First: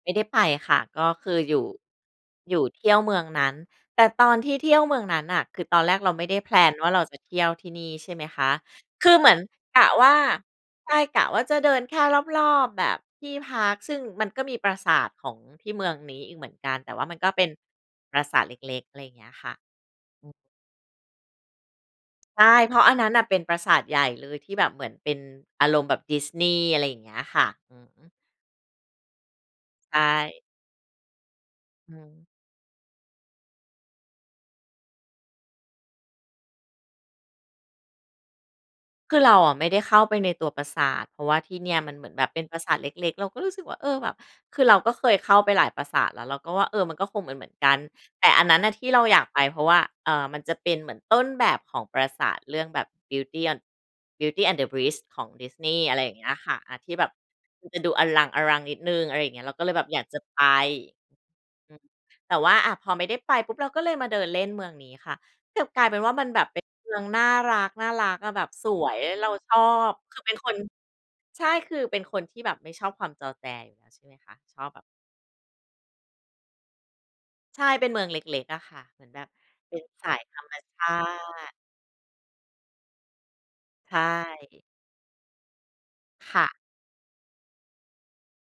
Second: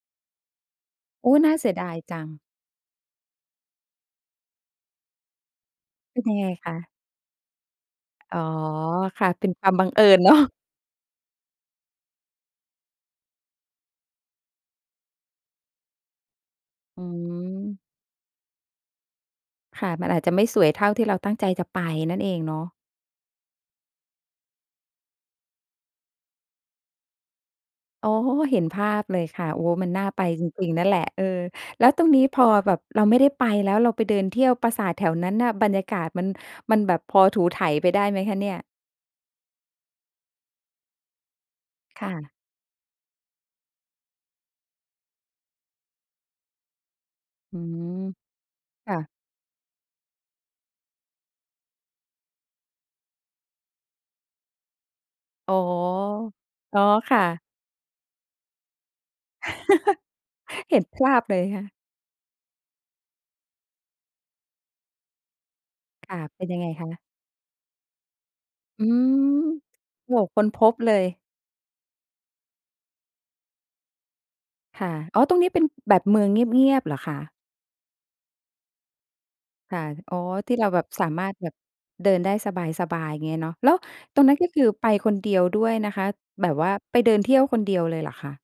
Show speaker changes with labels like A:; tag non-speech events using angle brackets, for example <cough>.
A: ไม่ได้ไปค่ะ ก็
B: โ
A: ค
B: อ้
A: ือ
B: น่
A: อ
B: า
A: ยู
B: เ
A: ่
B: สียดายจัง
A: อยู่เที่ยวเมืองนั้น แต่ตอนที่เที่ยวเมืองนั้นน่ะ คือตอนแรกเรา
B: เป็
A: ไ
B: น
A: ม่
B: ย
A: ไ
B: ั
A: ด้
B: งไง
A: แพล
B: ค
A: น
B: ะ?
A: ว่า เราจะเที่ยวที่นี่ ใช่ไหม
B: อ๋
A: ค
B: อ
A: ะ คือ
B: ค
A: เห
B: ่
A: ม
B: ะ
A: ือน
B: เป็นความ
A: ก
B: บั
A: ะ
B: งเอ
A: ว
B: ิ
A: ่า
B: ญ เนาะ
A: ใช่ กะว่าจะเดินแค่รอบ ๆ แบบที่พาร์ก ซึ่งมันก็มีปราสาทของที่เมืองนี้อีกเหมือนกัน แต่
B: อ
A: ว
B: ื
A: ่ามันก็เป็น
B: ม
A: ปราสาทเล็ก ๆ อะไรอย่างเงี้ยค่ะ
B: ค่ะ มันอาจ
A: อื
B: จะ
A: ม
B: ไม่สวยเท่าที่เราตั้งใจจะไปนั่นเอ
A: ใ
B: ง
A: ช
B: เ
A: ่
B: นา
A: เ
B: ะ
A: พราะอันนั้นน่ะ เป็นปราสาทใหญ่เลยที่แบบเหมือนเป็นอารมณ์แบบดิสนีย์ อะไรอย่างเงี้ยค่ะ อือฮึ
B: อ๋อ เห็นภาพเลยค่ะ โอ้ มั
A: ใ
B: น
A: ช
B: น่าไป
A: ่
B: จริง ๆ นั่นแหละ เออ แล้
A: อ
B: ว
A: ื
B: ตรงนี
A: ม
B: ้พอแบบเราไม่ได้ไปแล้ว เราไปเดินเที่ยวปราสาทแถวนั้นน่ะ บรรยากาศมัน มันแบบพอถูไถไปได้ไหมคะเนี่ย?
A: คือเราอะไม่ได้เข้าไปในตัวปราสาท เพราะว่าที่เนี่ยมันเ
B: ค
A: หมื
B: ่
A: อนแบบ
B: ะ
A: เป็นปราสาทเล็ก ๆ เราก็รู้สึกว่า เออ แบบ คือเราก็เคยเข้าไปหลายปราสาทแล้ว เราก็ว่า เออ มันก็คงเหมือ
B: อ
A: น
B: ื
A: ๆ กัน
B: ม
A: แต่อันนั้นน่ะที
B: ค
A: ่
B: ่
A: เรา
B: ะ
A: อยากไป เพราะว่า เอ่อ มันจะเป็นเหมือนต้นแบบของปราสาทเรื่องแบบ Beauty and Beauty and The Beast ของดิ
B: อ๋
A: ส
B: อ
A: นีย์ อะไรอย่างเงี้ยค่ะ อั
B: อ๋
A: น
B: อ
A: ที่แบบ
B: ค่ะ
A: มันจะดูอลัง อลัง นิดหนึ่ง อะไรอย่างเงี้ย เราก็เลยแบบอยากจะไป
B: <laughs> เห็นภาพเลยค่
A: อ
B: ะ
A: ืม แต่ว่า อะ พอไม่ได้ไปปุ๊บ เราก็เลยมาเดินเล่นเมืองนี้ค่ะ กลับกลายเป็น
B: ค
A: ว่า
B: ่ะ
A: มันแบ
B: เป็
A: บ
B: นย
A: เ
B: ั
A: ป็
B: งไ
A: น
B: งค
A: เม
B: ะ?
A: ืองน่ารัก น่ารักอะแบบส
B: อื
A: วย
B: ม
A: เราชอบ
B: โอ
A: ค
B: ้
A: ือเป็น
B: ค้
A: ค
B: น
A: น
B: พบเลย
A: ใช่ คือเป็นคนที่แบบไม่ชอบความจอแจอยู่แล้ว ใช่ไหมคะ ชอบแบ
B: ค
A: บ
B: ่ะ อ๋อ ตรงนี้เป็นแบบเมืองเงียบ ๆ เหรอคะ?
A: ใช่ เป็นเมืองเล็ก ๆ อะคะ เหมือนแบบเ
B: ค
A: ป็
B: ่
A: น
B: ะ
A: สา
B: อ๋อ
A: ยธรร
B: ท
A: ม
B: ี่เรา
A: ช
B: แบบ
A: า
B: สามารถแบ
A: ติ
B: บเดินได้สบาย ๆ เงี้ยเนาะ แล้ว
A: ใช
B: ตอนนั้น ก็ค
A: ่
B: ือ ไปคนเดียวด้วยนะคะ
A: ค่
B: แบ
A: ะ
B: บว่าไปเดินเที่ยวคนเดียวเลยเหรอคะ?